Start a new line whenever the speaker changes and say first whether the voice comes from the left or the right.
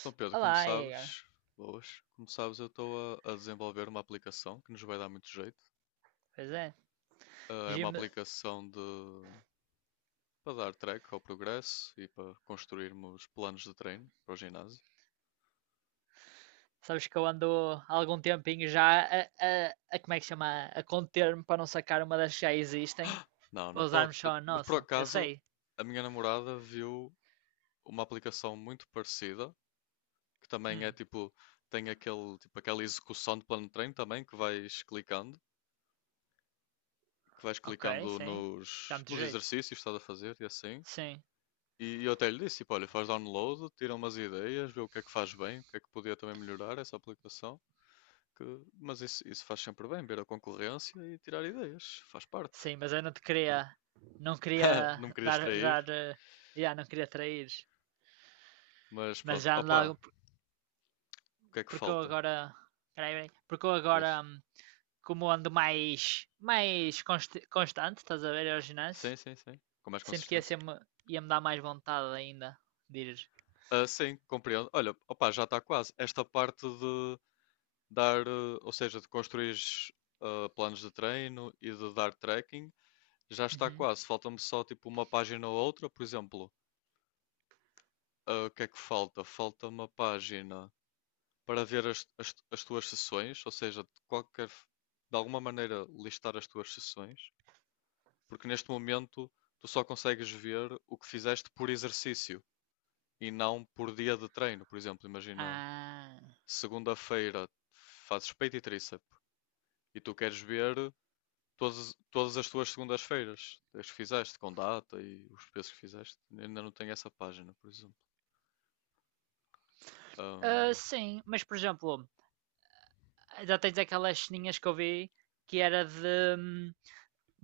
left: Então, Pedro, como
right: Olá, Igor.
left: sabes, boas, como sabes, eu estou a desenvolver uma aplicação que nos vai dar muito jeito.
right: Pois é.
left: É uma
right: Jim,
left: aplicação de para dar track ao progresso e para construirmos planos de treino para o ginásio.
right: sabes que eu ando há algum tempinho já a como é que chama? A conter-me para não sacar uma das que já existem,
left: Não,
right: para
left: não pode.
right: usarmos só a
left: Mas por
right: nossa. Eu
left: acaso,
right: sei.
left: a minha namorada viu uma aplicação muito parecida, que também é
right: Hum,
left: tipo, tem aquele, tipo, aquela execução de plano de treino também, que vais
right: ok,
left: clicando
right: sim. Dá
left: nos,
right: muito
left: nos
right: jeito.
left: exercícios que estás a fazer e assim.
right: Sim,
left: E eu até lhe disse, tipo, olha, faz download, tira umas ideias, vê o que é que faz bem, o que é que podia também melhorar essa aplicação. que- Mas isso faz sempre bem, ver a concorrência e tirar ideias, faz parte.
right: sim, mas eu não te queria, não queria
left: Não me queria extrair,
right: já não queria trair.
left: mas
right: Mas
left: pronto.
right: já ando há
left: Opa, o que é que
right: porque eu
left: falta?
right: agora, peraí, peraí. Porque eu
left: Diz.
right: agora, como ando mais constante, estás a ver, ao
left: Sim,
right: ginásio.
left: sim, sim. Com mais
right: Sinto que ia
left: consistência.
right: ser-me. Ia-me dar mais vontade ainda de ir.
left: Ah, sim, compreendo. Olha, opa, já está quase. Esta parte de dar, ou seja, de construir planos de treino e de dar tracking, já está
right: Uhum.
left: quase. Falta-me só tipo uma página ou outra, por exemplo. Ah, o que é que falta? Falta uma página para ver as tuas sessões, ou seja, de qualquer, de alguma maneira listar as tuas sessões, porque neste momento tu só consegues ver o que fizeste por exercício e não por dia de treino. Por exemplo, imagina
right: Ah.
left: segunda-feira fazes peito e tríceps e tu queres ver todas as tuas segundas-feiras, as que fizeste, com data e os pesos que fizeste. Ainda não tenho essa página, por exemplo.
right: Ah,
left: Ahm,
right: sim, mas por exemplo, já tens aquelas ceninhas que eu vi que era de hum,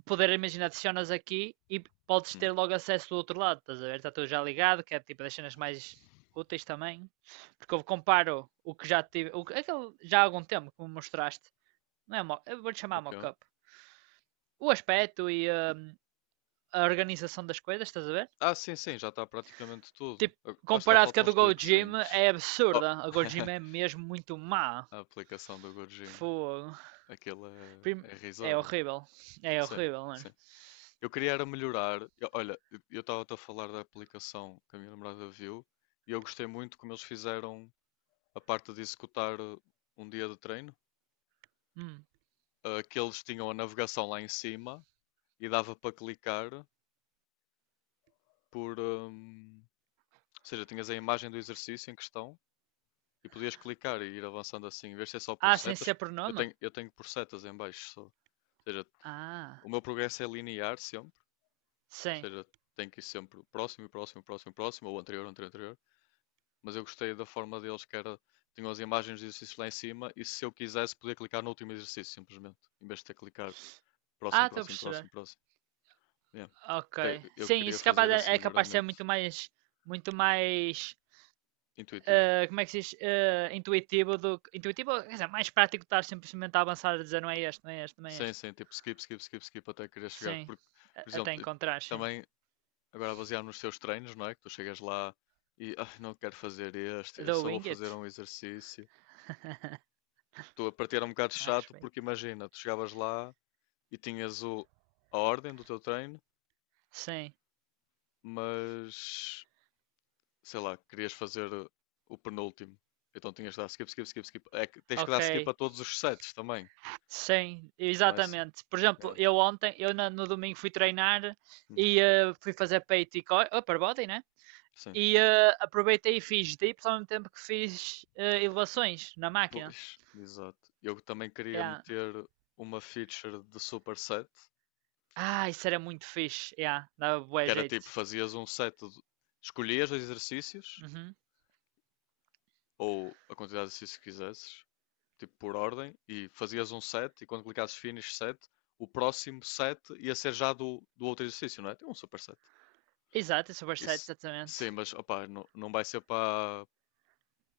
right: poder, imaginar adicionas aqui e podes
left: hum,
right: ter logo acesso do outro lado, estás a ver? Está tudo já ligado, que é tipo das cenas mais úteis também. Porque eu comparo o que já tive, aquele, já há algum tempo que me mostraste, não é? Eu vou-te
left: o
right: chamar
left: quê?
right: mock-up. O aspecto e a organização das coisas, estás a ver?
left: Ah, sim, sim, já está praticamente tudo.
right: Tipo,
left: Ah, lá está,
right: comparado com a
left: faltam uns
right: do Gojima,
left: tweakzinhos.
right: é
left: Oh,
right: absurda. A Gojima é mesmo muito má.
left: a aplicação do GoGym.
right: Fogo.
left: Aquilo é,
right: Prim-
left: é
right: É
left: irrisório.
right: horrível. É
left: Sim,
right: horrível, mano.
left: sim. Eu queria era melhorar. Olha, eu estava a falar da aplicação que a minha namorada viu e eu gostei muito como eles fizeram a parte de executar um dia de treino.
right: Hum.
left: Ah, que eles tinham a navegação lá em cima e dava para clicar por. Ou seja, tinhas a imagem do exercício em questão. E podias clicar e ir avançando assim, em vez de ser só por
right: Ah, sem
left: setas,
right: ser
left: eu
right: pronome?
left: tenho, eu tenho por setas em baixo só. Ou seja, o
right: Ah,
left: meu progresso é linear sempre, ou
right: sim.
left: seja, tem que ir sempre próximo, próximo, próximo, próximo, ou anterior, anterior, anterior. Mas eu gostei da forma deles que era, tinham as imagens de exercícios lá em cima e se eu quisesse podia clicar no último exercício simplesmente, em vez de ter que clicar próximo,
right: Ah, estou a
left: próximo, próximo,
right: perceber.
left: próximo. Yeah.
right: Ok.
left: Então, eu
right: Sim,
left: queria
right: isso
left: fazer esse
right: é capaz de ser muito
left: melhoramento
right: mais. Muito mais.
left: intuitivo,
right: Ah, como é que se diz? Ah, intuitivo do Intuitivo, quer dizer, mais prático estar simplesmente a avançar a dizer não é este, não é este, não é
left: sem,
right: este.
left: sem tipo skip, skip, skip, skip até querer chegar.
right: Sim.
left: Porque, por
right: Até
left: exemplo,
right: encontrar, sim.
left: também agora baseado nos teus treinos, não é? Que tu chegas lá e "Ah, não quero fazer este, eu
right: The
left: só vou
right: Wing
left: fazer
right: It.
left: um exercício." Tu a partir era um bocado
right: A
left: chato porque
right: respeito.
left: imagina, tu chegavas lá e tinhas o, a ordem do teu treino,
right: Sim.
left: mas sei lá, querias fazer o penúltimo. Então tinhas de dar skip, skip, skip, skip. É que tens que
right: Ok.
left: dar skip a todos os sets também,
right: Sim,
left: não é isso?
right: exatamente. Por exemplo,
left: É.
right: eu ontem, no domingo fui treinar
left: Uhum.
right: e fui fazer peito e oh, upper body, né?
left: Sim.
right: E aproveitei e fiz dips ao mesmo tempo que fiz elevações na máquina.
left: Pois, exato. Eu também queria
right: Yeah.
left: meter uma feature de superset.
right: Ah, isso era muito fixe. Yeah, dava
left: Que
right: bué
left: era
right: jeito.
left: tipo, fazias um set, escolhias os exercícios,
right: Uhum.
left: ou a quantidade de exercícios que quisesses, tipo por ordem, e fazias um set, e quando clicasses finish set, o próximo set ia ser já do outro exercício, não é? Tem um super set.
right: Exato, é super set,
left: Isso,
right: exatamente.
left: sim, mas opá, não, não vai ser para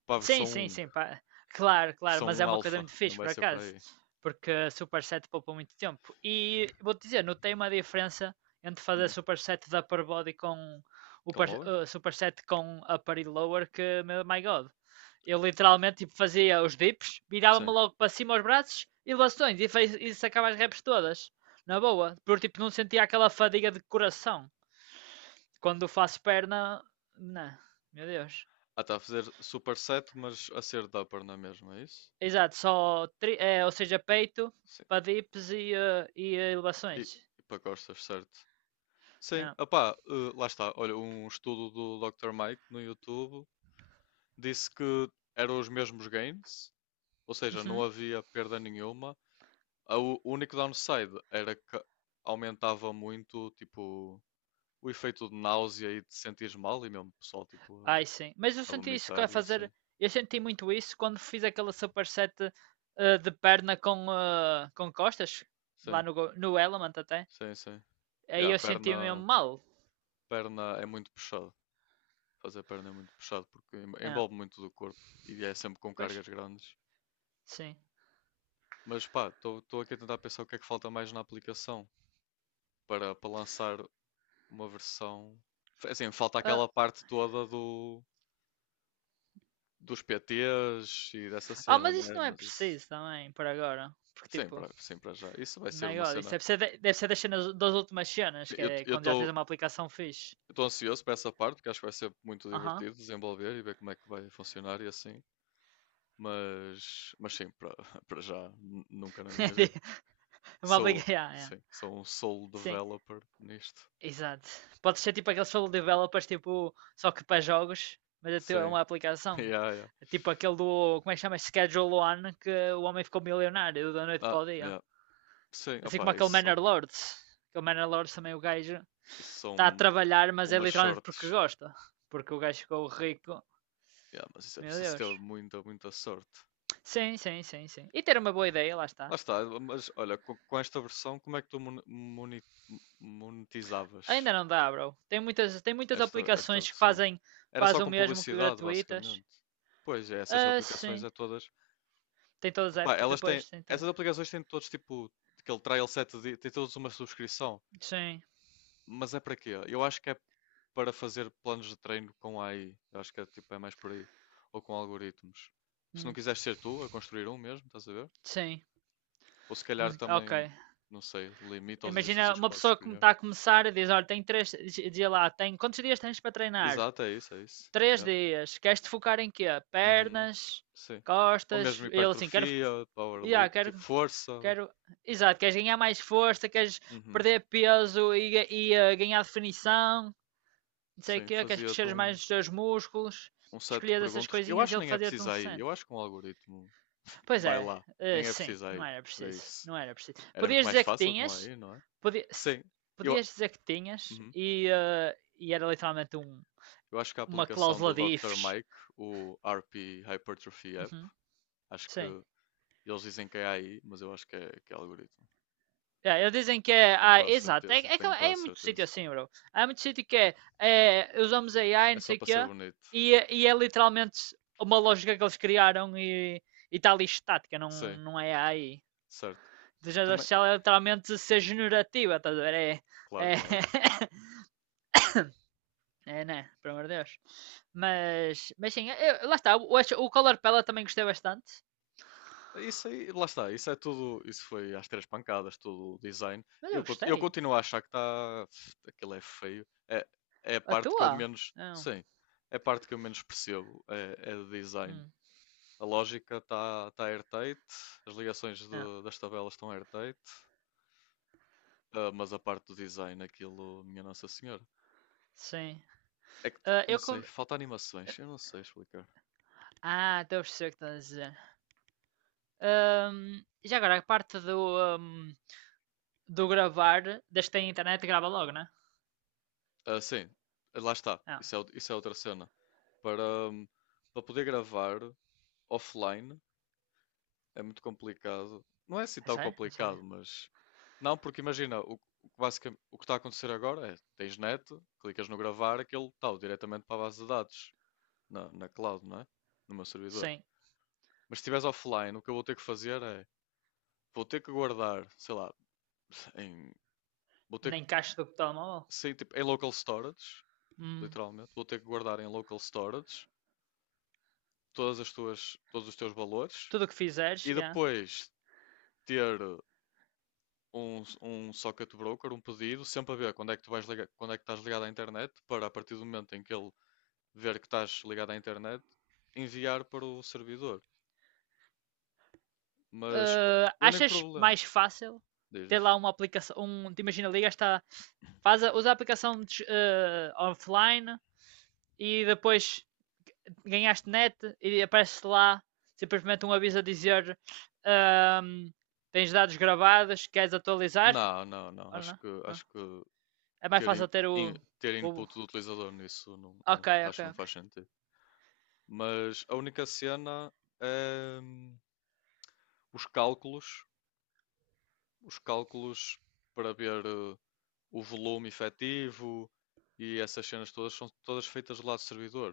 left: para a
right: Sim, sim, sim, pá. Claro, claro,
left: versão
right: mas é
left: um
right: uma coisa
left: alfa,
right: muito
left: não
right: fixe,
left: vai
right: por
left: ser para
right: acaso,
left: aí.
right: porque a superset poupa muito tempo. E vou-te dizer, notei uma diferença entre fazer
left: Hum,
right: superset da upper body com
left: com lower?
right: superset com upper e lower que, meu, my God. Eu literalmente tipo, fazia os dips, virava-me
left: Sim.
right: logo para cima aos braços e bastões e sacava as reps todas, na boa. Porque tipo, não sentia aquela fadiga de coração. Quando faço perna, não, meu Deus.
left: Ah, está a fazer super set, mas a ser de upper, não é mesmo? É isso?
right: Exato, é, ou seja, peito,
left: Sim.
right: quadríceps e
left: E,
right: elevações.
left: e para costas, certo. Sim,
right: Ah,
left: opá, lá está. Olha, um estudo do Dr. Mike no YouTube disse que eram os mesmos gains, ou seja, não
right: uhum.
left: havia perda nenhuma. O único downside era que aumentava muito, tipo, o efeito de náusea e de sentir mal, e mesmo pessoal, tipo,
right: Ai, sim. Mas eu
left: a
right: senti isso que
left: vomitar
right: a
left: e assim.
right: fazer. Eu senti muito isso quando fiz aquela superset de perna com, com costas, lá
left: Sim,
right: no Element até.
left: sim, sim. E
right: Aí
left: a
right: eu senti
left: perna,
right: mesmo mal.
left: perna é muito puxado. Fazer perna é muito puxado porque
right: Ah,
left: envolve muito do corpo e é sempre com
right: pois,
left: cargas grandes.
right: sim.
left: Mas pá, estou aqui a tentar pensar o que é que falta mais na aplicação para, para lançar uma versão. Assim, falta
right: Ah,
left: aquela parte toda do, dos PTs e dessa
right: ah,
left: cena,
right: mas
left: não
right: isso
left: é?
right: não é
left: Mas isso,
right: preciso também, por agora. Porque,
left: sim,
right: tipo,
left: para, sim, para já. Isso vai ser
right: my
left: uma
right: God, isso
left: cena.
right: deve ser, deve ser das cenas, das últimas cenas,
left: Sim,
right: que
left: Eu
right: é
left: eu
right: quando já tens
left: estou
right: uma aplicação fixe.
left: estou ansioso para essa parte, porque acho que vai ser muito
right: Aham.
left: divertido desenvolver e ver como é que vai funcionar e assim. Mas sim, para, para já, nunca na minha vida.
right: Uma
left: Sou,
right: aplicação. Yeah, yeah.
left: sim, sou um solo
right: Sim,
left: developer nisto.
right: exato. Pode ser tipo aqueles solo developers, tipo, só que para jogos, mas é
left: Sim,
right: uma aplicação.
left: yeah, yeah.
right: Tipo aquele do, como é que chama? Schedule One, que o homem ficou milionário da noite para
left: Ah,
right: o dia.
left: yeah. Sim,
right: Assim como
left: opá,
right: aquele Manor Lords. Aquele Manor Lords também o gajo
left: isso
right: está a
left: são
right: trabalhar, mas é
left: umas
right: literalmente porque
left: sortes.
right: gosta. Porque o gajo ficou rico.
left: Yeah, mas isso é
right: Meu
left: preciso
right: Deus.
left: ter muita, muita sorte.
right: Sim, sim, sim, sim. E ter uma boa ideia, lá
left: Lá
right: está.
left: está, mas olha, com esta versão, como é que tu monetizavas
right: Ainda não dá, bro. Tem muitas
left: esta
right: aplicações que
left: versão?
right: fazem
left: Era só
right: quase o
left: com
right: mesmo que
left: publicidade,
right: gratuitas.
left: basicamente. Pois é, essas
right: Ah,
left: aplicações
right: sim.
left: é todas.
right: Tem todas as
left: Epá,
right: apps?
left: elas têm.
right: Pois, tem todas.
left: Essas aplicações têm todos tipo aquele trial set de, têm todos uma subscrição.
right: Sim.
left: Mas é para quê? Eu acho que é para fazer planos de treino com AI. Eu acho que é, tipo, é mais por aí. Ou com algoritmos. Se não
right: Hum,
left: quiseres ser tu a construir um mesmo, estás a ver?
right: sim.
left: Ou se calhar
right: Ok.
left: também, não sei, limita os
right: Imagina
left: exercícios que
right: uma
left: podes
right: pessoa que
left: escolher.
right: está a começar e diz: Olha, tem quantos dias tens para treinar?
left: Exato, é isso, é isso.
right: Três
left: Yeah.
right: dias. Queres te focar em quê?
left: Uhum.
right: Pernas,
left: Sim. Ou
right: costas.
left: mesmo
right: Ele assim, quero.
left: hipertrofia,
right: Yeah,
left: powerlifting, tipo
right: quero.
left: força.
right: Quero. Exato, queres ganhar mais força, queres
left: Uhum.
right: perder peso e, ganhar definição, não sei o
left: Sim,
right: quê, queres
left: fazia-te
right: crescer
left: um,
right: mais os teus músculos.
left: um set de
right: Escolhias essas
left: perguntas. Eu
right: coisinhas
left: acho
right: e
left: que
right: ele
left: nem é
right: fazia-te um
left: preciso aí.
right: 60.
left: Eu acho que um algoritmo
right: Pois
left: vai
right: é,
left: lá. Nem é
right: sim,
left: preciso
right: não
left: aí
right: era
left: para
right: preciso,
left: isso.
right: não era preciso.
left: Era muito
right: Podias
left: mais
right: dizer que
left: fácil com
right: tinhas,
left: aí, não é?
right: podi- se-
left: Sim. Eu...
right: podias dizer que tinhas
left: Uhum.
right: e era literalmente
left: Eu acho que a
right: uma
left: aplicação
right: cláusula
left: do
right: de
left: Dr.
right: ifs.
left: Mike, o RP Hypertrophy App,
right: Uhum,
left: acho que
right: sim.
left: eles dizem que é AI, mas eu acho que é algoritmo.
right: É, eles dizem que é,
left: Tenho
right: ah,
left: quase
right: exato,
left: certeza,
right: que
left: tenho
right: é
left: quase
right: muito sítio
left: certeza.
right: assim, bro. Há muito sítio que usamos AI,
left: É
right: não
left: só
right: sei o
left: para ser
right: quê,
left: bonito.
right: e, e é literalmente uma lógica que eles criaram e está ali estática, não,
left: Sim,
right: não é AI.
left: certo.
right: Inteligência
left: Também.
right: artificial é literalmente ser
left: Uhum,
right: generativa, estás a ver?
left: claro,
right: É,
left: claro.
right: É, né? Pelo amor de Deus. Mas sim, lá está. O Color Pella também gostei bastante.
left: Isso aí, lá está, isso é tudo, isso foi às três pancadas, tudo o design.
right: Mas eu
left: Eu
right: gostei.
left: continuo a achar que está, aquilo é feio. É, é a
right: A
left: parte que eu
right: tua?
left: menos,
right: Não.
left: sim, é a parte que eu menos percebo, é, é de design.
right: Hum,
left: A lógica está tá airtight, as ligações
right: não.
left: das tabelas estão airtight, ah, mas a parte do design, aquilo, minha Nossa Senhora.
right: Sim.
left: É que,
right: Ah,
left: não
right: eu.
left: sei,
right: con-
left: falta animações, eu não sei explicar.
right: Ah, então eu sei o que estás a dizer. Já agora, a parte do, do gravar, desde que tem internet, grava logo, né?
left: Ah, sim, lá está,
right: Não.
left: isso é, isso é outra cena. Para, para poder gravar offline é muito complicado. Não é assim
right: É
left: tão
right: sério? Não sabia.
left: complicado, mas. Não, porque imagina, o que o que está a acontecer agora é: tens net, clicas no gravar, aquilo está diretamente para a base de dados. Na cloud, não é? No meu servidor.
right: Sim.
left: Mas se estiveres offline, o que eu vou ter que fazer é. Vou ter que guardar, sei lá, em. Vou ter
right: Na
left: que.
right: encaixa do telemóvel.
left: Sei, tipo, em local storage,
right: Hum.
left: literalmente. Vou ter que guardar em local storage todos os teus valores
right: Tudo o que fizeres,
left: e
right: yeah.
left: depois ter um, um socket broker, um pedido, sempre a ver quando é que tu vais ligar, quando é que estás ligado à internet, para a partir do momento em que ele ver que estás ligado à internet, enviar para o servidor. Mas o único
right: Achas
left: problema,
right: mais fácil
left: diz,
right: ter
left: diz.
right: lá uma aplicação, um, te imagina, ligas, tá, usa a aplicação offline e depois ganhaste net e aparece lá simplesmente um aviso a dizer ahm, tens dados gravados, queres atualizar?
left: Não, não, não.
right: Ou não? Não.
left: Acho que
right: É mais
left: ter,
right: fácil ter
left: in- ter
right: o.
left: input do utilizador nisso
right: Ok,
left: acho
right: ok,
left: que não
right: ok.
left: faz sentido. Mas a única cena é os cálculos, os cálculos para ver o volume efetivo e essas cenas todas são todas feitas do lado do servidor.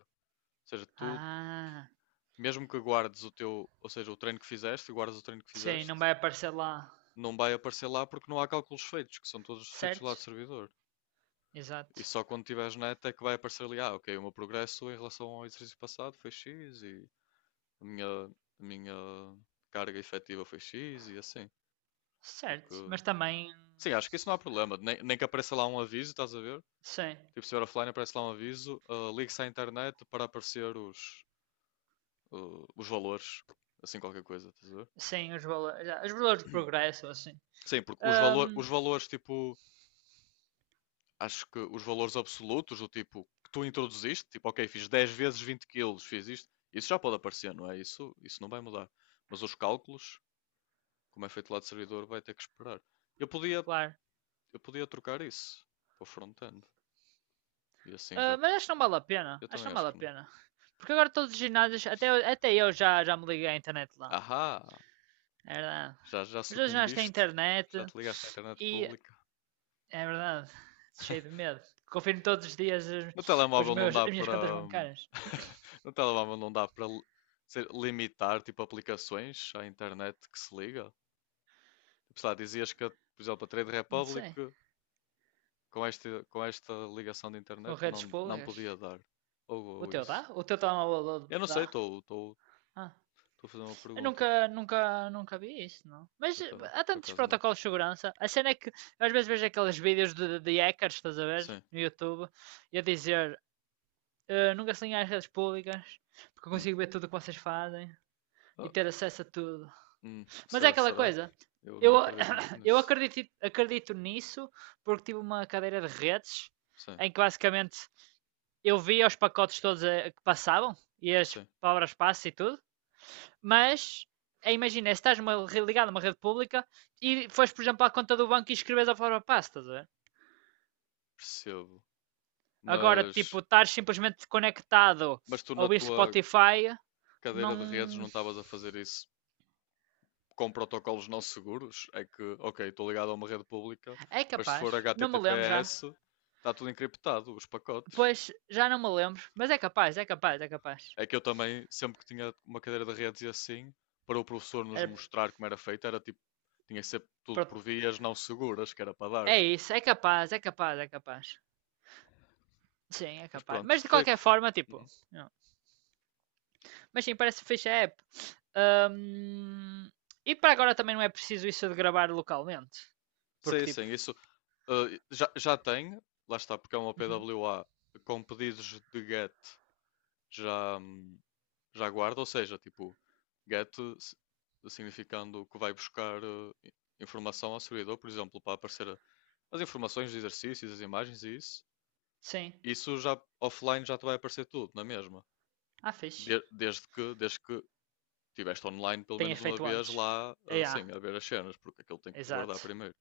left: Ou seja, tu,
right: Ah,
left: mesmo que guardes o teu, ou seja, o treino que fizeste e guardes o treino que
right: sim, não
left: fizeste,
right: vai aparecer lá.
left: não vai aparecer lá porque não há cálculos feitos, que são todos feitos do lado do
right: Certo?
left: servidor.
right: Exato.
left: E só quando tiveres net é que vai aparecer ali, ah, ok, o meu progresso em relação ao exercício passado foi X e a minha carga efetiva foi X e assim. Porque.
right: Certo. Mas também.
left: Sim, acho que isso não há problema. Nem, nem que apareça lá um aviso, estás a ver?
right: Sim.
left: Tipo, se vier offline aparece lá um aviso, ah, ligue-se à internet para aparecer os, ah, os valores, assim qualquer coisa, estás a ver?
right: Sim, os valores de progresso, assim.
left: Sim, porque os, valor,
right: Ahm,
left: os valores tipo acho que os valores absolutos, do tipo que tu introduziste, tipo, ok, fiz 10 vezes 20 quilos, fiz isto, isso já pode aparecer, não é? Isso não vai mudar. Mas os cálculos, como é feito lá de servidor, vai ter que esperar. Eu podia,
right: Claro.
left: eu podia trocar isso para o front-end. E assim já.
right: Ah, mas acho que não vale a pena.
left: Eu
right: Acho que
left: também
right: não
left: acho
right: vale a
left: que não.
right: pena. Porque agora todos os ginásios, até, até eu já me liguei à internet lá.
left: Ahá!
right: É verdade.
left: Já, já
right: Mas todos os ginásios têm
left: sucumbiste? Já
right: internet
left: te ligaste à internet
right: e
left: pública?
right: é verdade. Cheio de medo. Confiro todos os dias os,
left: No
right: os
left: telemóvel não
right: meus,
left: dá
right: as minhas
left: para.
right: contas bancárias.
left: No telemóvel não dá para sei, limitar tipo aplicações à internet que se liga? Sei lá, dizias que, por exemplo, a Trade
right: Não
left: Republic
right: sei.
left: com esta ligação de
right: Com
left: internet
right: redes
left: não, não
right: públicas.
left: podia dar.
right: O
left: Ou
right: teu dá?
left: isso.
right: O teu telemóvel
left: Eu não
right: dá?
left: sei,
right: Ah.
left: estou a fazer uma
right: Eu
left: pergunta.
right: nunca, nunca, nunca vi isso, não. Mas
left: Eu também,
right: há
left: por
right: tantos
left: acaso não.
right: protocolos de segurança. A cena é que eu às vezes vejo aqueles vídeos de hackers, estás a ver?
left: Sim.
right: No YouTube, e a dizer nunca se liguem às redes públicas, porque eu
left: Hum.
right: consigo ver tudo o que vocês fazem e
left: Ah,
right: ter acesso a tudo.
left: hum.
right: Mas é
left: Será,
right: aquela
left: será?
right: coisa.
left: Eu não
right: Eu,
left: acredito muito
right: eu
left: nisso.
right: acredito, acredito nisso porque tive uma cadeira de redes
left: Sim,
right: em que basicamente eu via os pacotes todos que passavam e as
left: sim,
right: palavras passe e tudo. Mas, imagina, se estás numa rede ligada a uma rede pública e fores, por exemplo, à conta do banco e escreves a forma passe, estás a ver?
left: percebo.
right: Agora, tipo,
left: Mas,
right: estar simplesmente conectado
left: mas tu
right: a
left: na
right: ouvir
left: tua
right: Spotify,
left: cadeira de redes
right: não.
left: não estavas a fazer isso com protocolos não seguros, é que, ok, estou ligado a uma rede pública,
right: É
left: mas se for
right: capaz. Não me lembro já.
left: HTTPS, está tudo encriptado, os pacotes.
right: Pois, já não me lembro. Mas é capaz, é capaz, é capaz.
left: É que eu também, sempre que tinha uma cadeira de redes e assim, para o professor nos
right: É,
left: mostrar como era feito, era tipo, tinha sempre tudo por vias não seguras, que era para dar.
right: é isso, é capaz, é capaz, é capaz. Sim, é
left: Mas
right: capaz.
left: pronto,
right: Mas de
left: foi que.
right: qualquer forma, tipo,
left: Uhum.
right: não. Mas sim, parece fixe a app. Ahm, e para agora também não é preciso isso de gravar localmente. Porque
left: Sim, sim,
right: tipo,
left: isso já, já tem, lá está, porque é uma
right: uhum,
left: PWA com pedidos de GET já, já guarda, ou seja, tipo, get s- significando que vai buscar informação ao servidor, por exemplo, para aparecer as informações dos exercícios, as imagens e isso.
right: sim,
left: Isso já offline já te vai aparecer tudo, na mesma.
right: ah, fixe.
left: Desde que, desde que tiveste online pelo menos
right: Tenhas
left: uma
right: feito
left: vez
right: antes.
left: lá,
right: É, ah, yeah,
left: assim, a ver as cenas, porque aquilo tem que guardar
right: exato.
left: primeiro.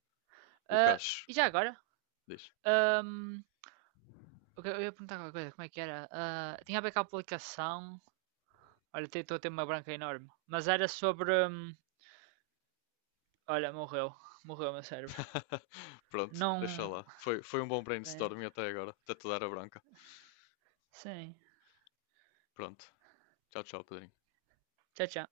left: O
right: Ah,
left: cache,
right: e já agora?
left: diz.
right: ahm, eu ia perguntar alguma coisa, como é que era? Ah, tinha a ver com a aplicação. Olha, estou a ter uma branca enorme. Mas era sobre. Olha, morreu. Morreu o meu cérebro.
left: Pronto, deixa
right: Não.
left: lá. Foi, foi um bom brainstorming até agora, até te dar a branca.
right: Sim.
left: Pronto. Tchau, tchau, Pedrinho.
right: Tchau, tchau.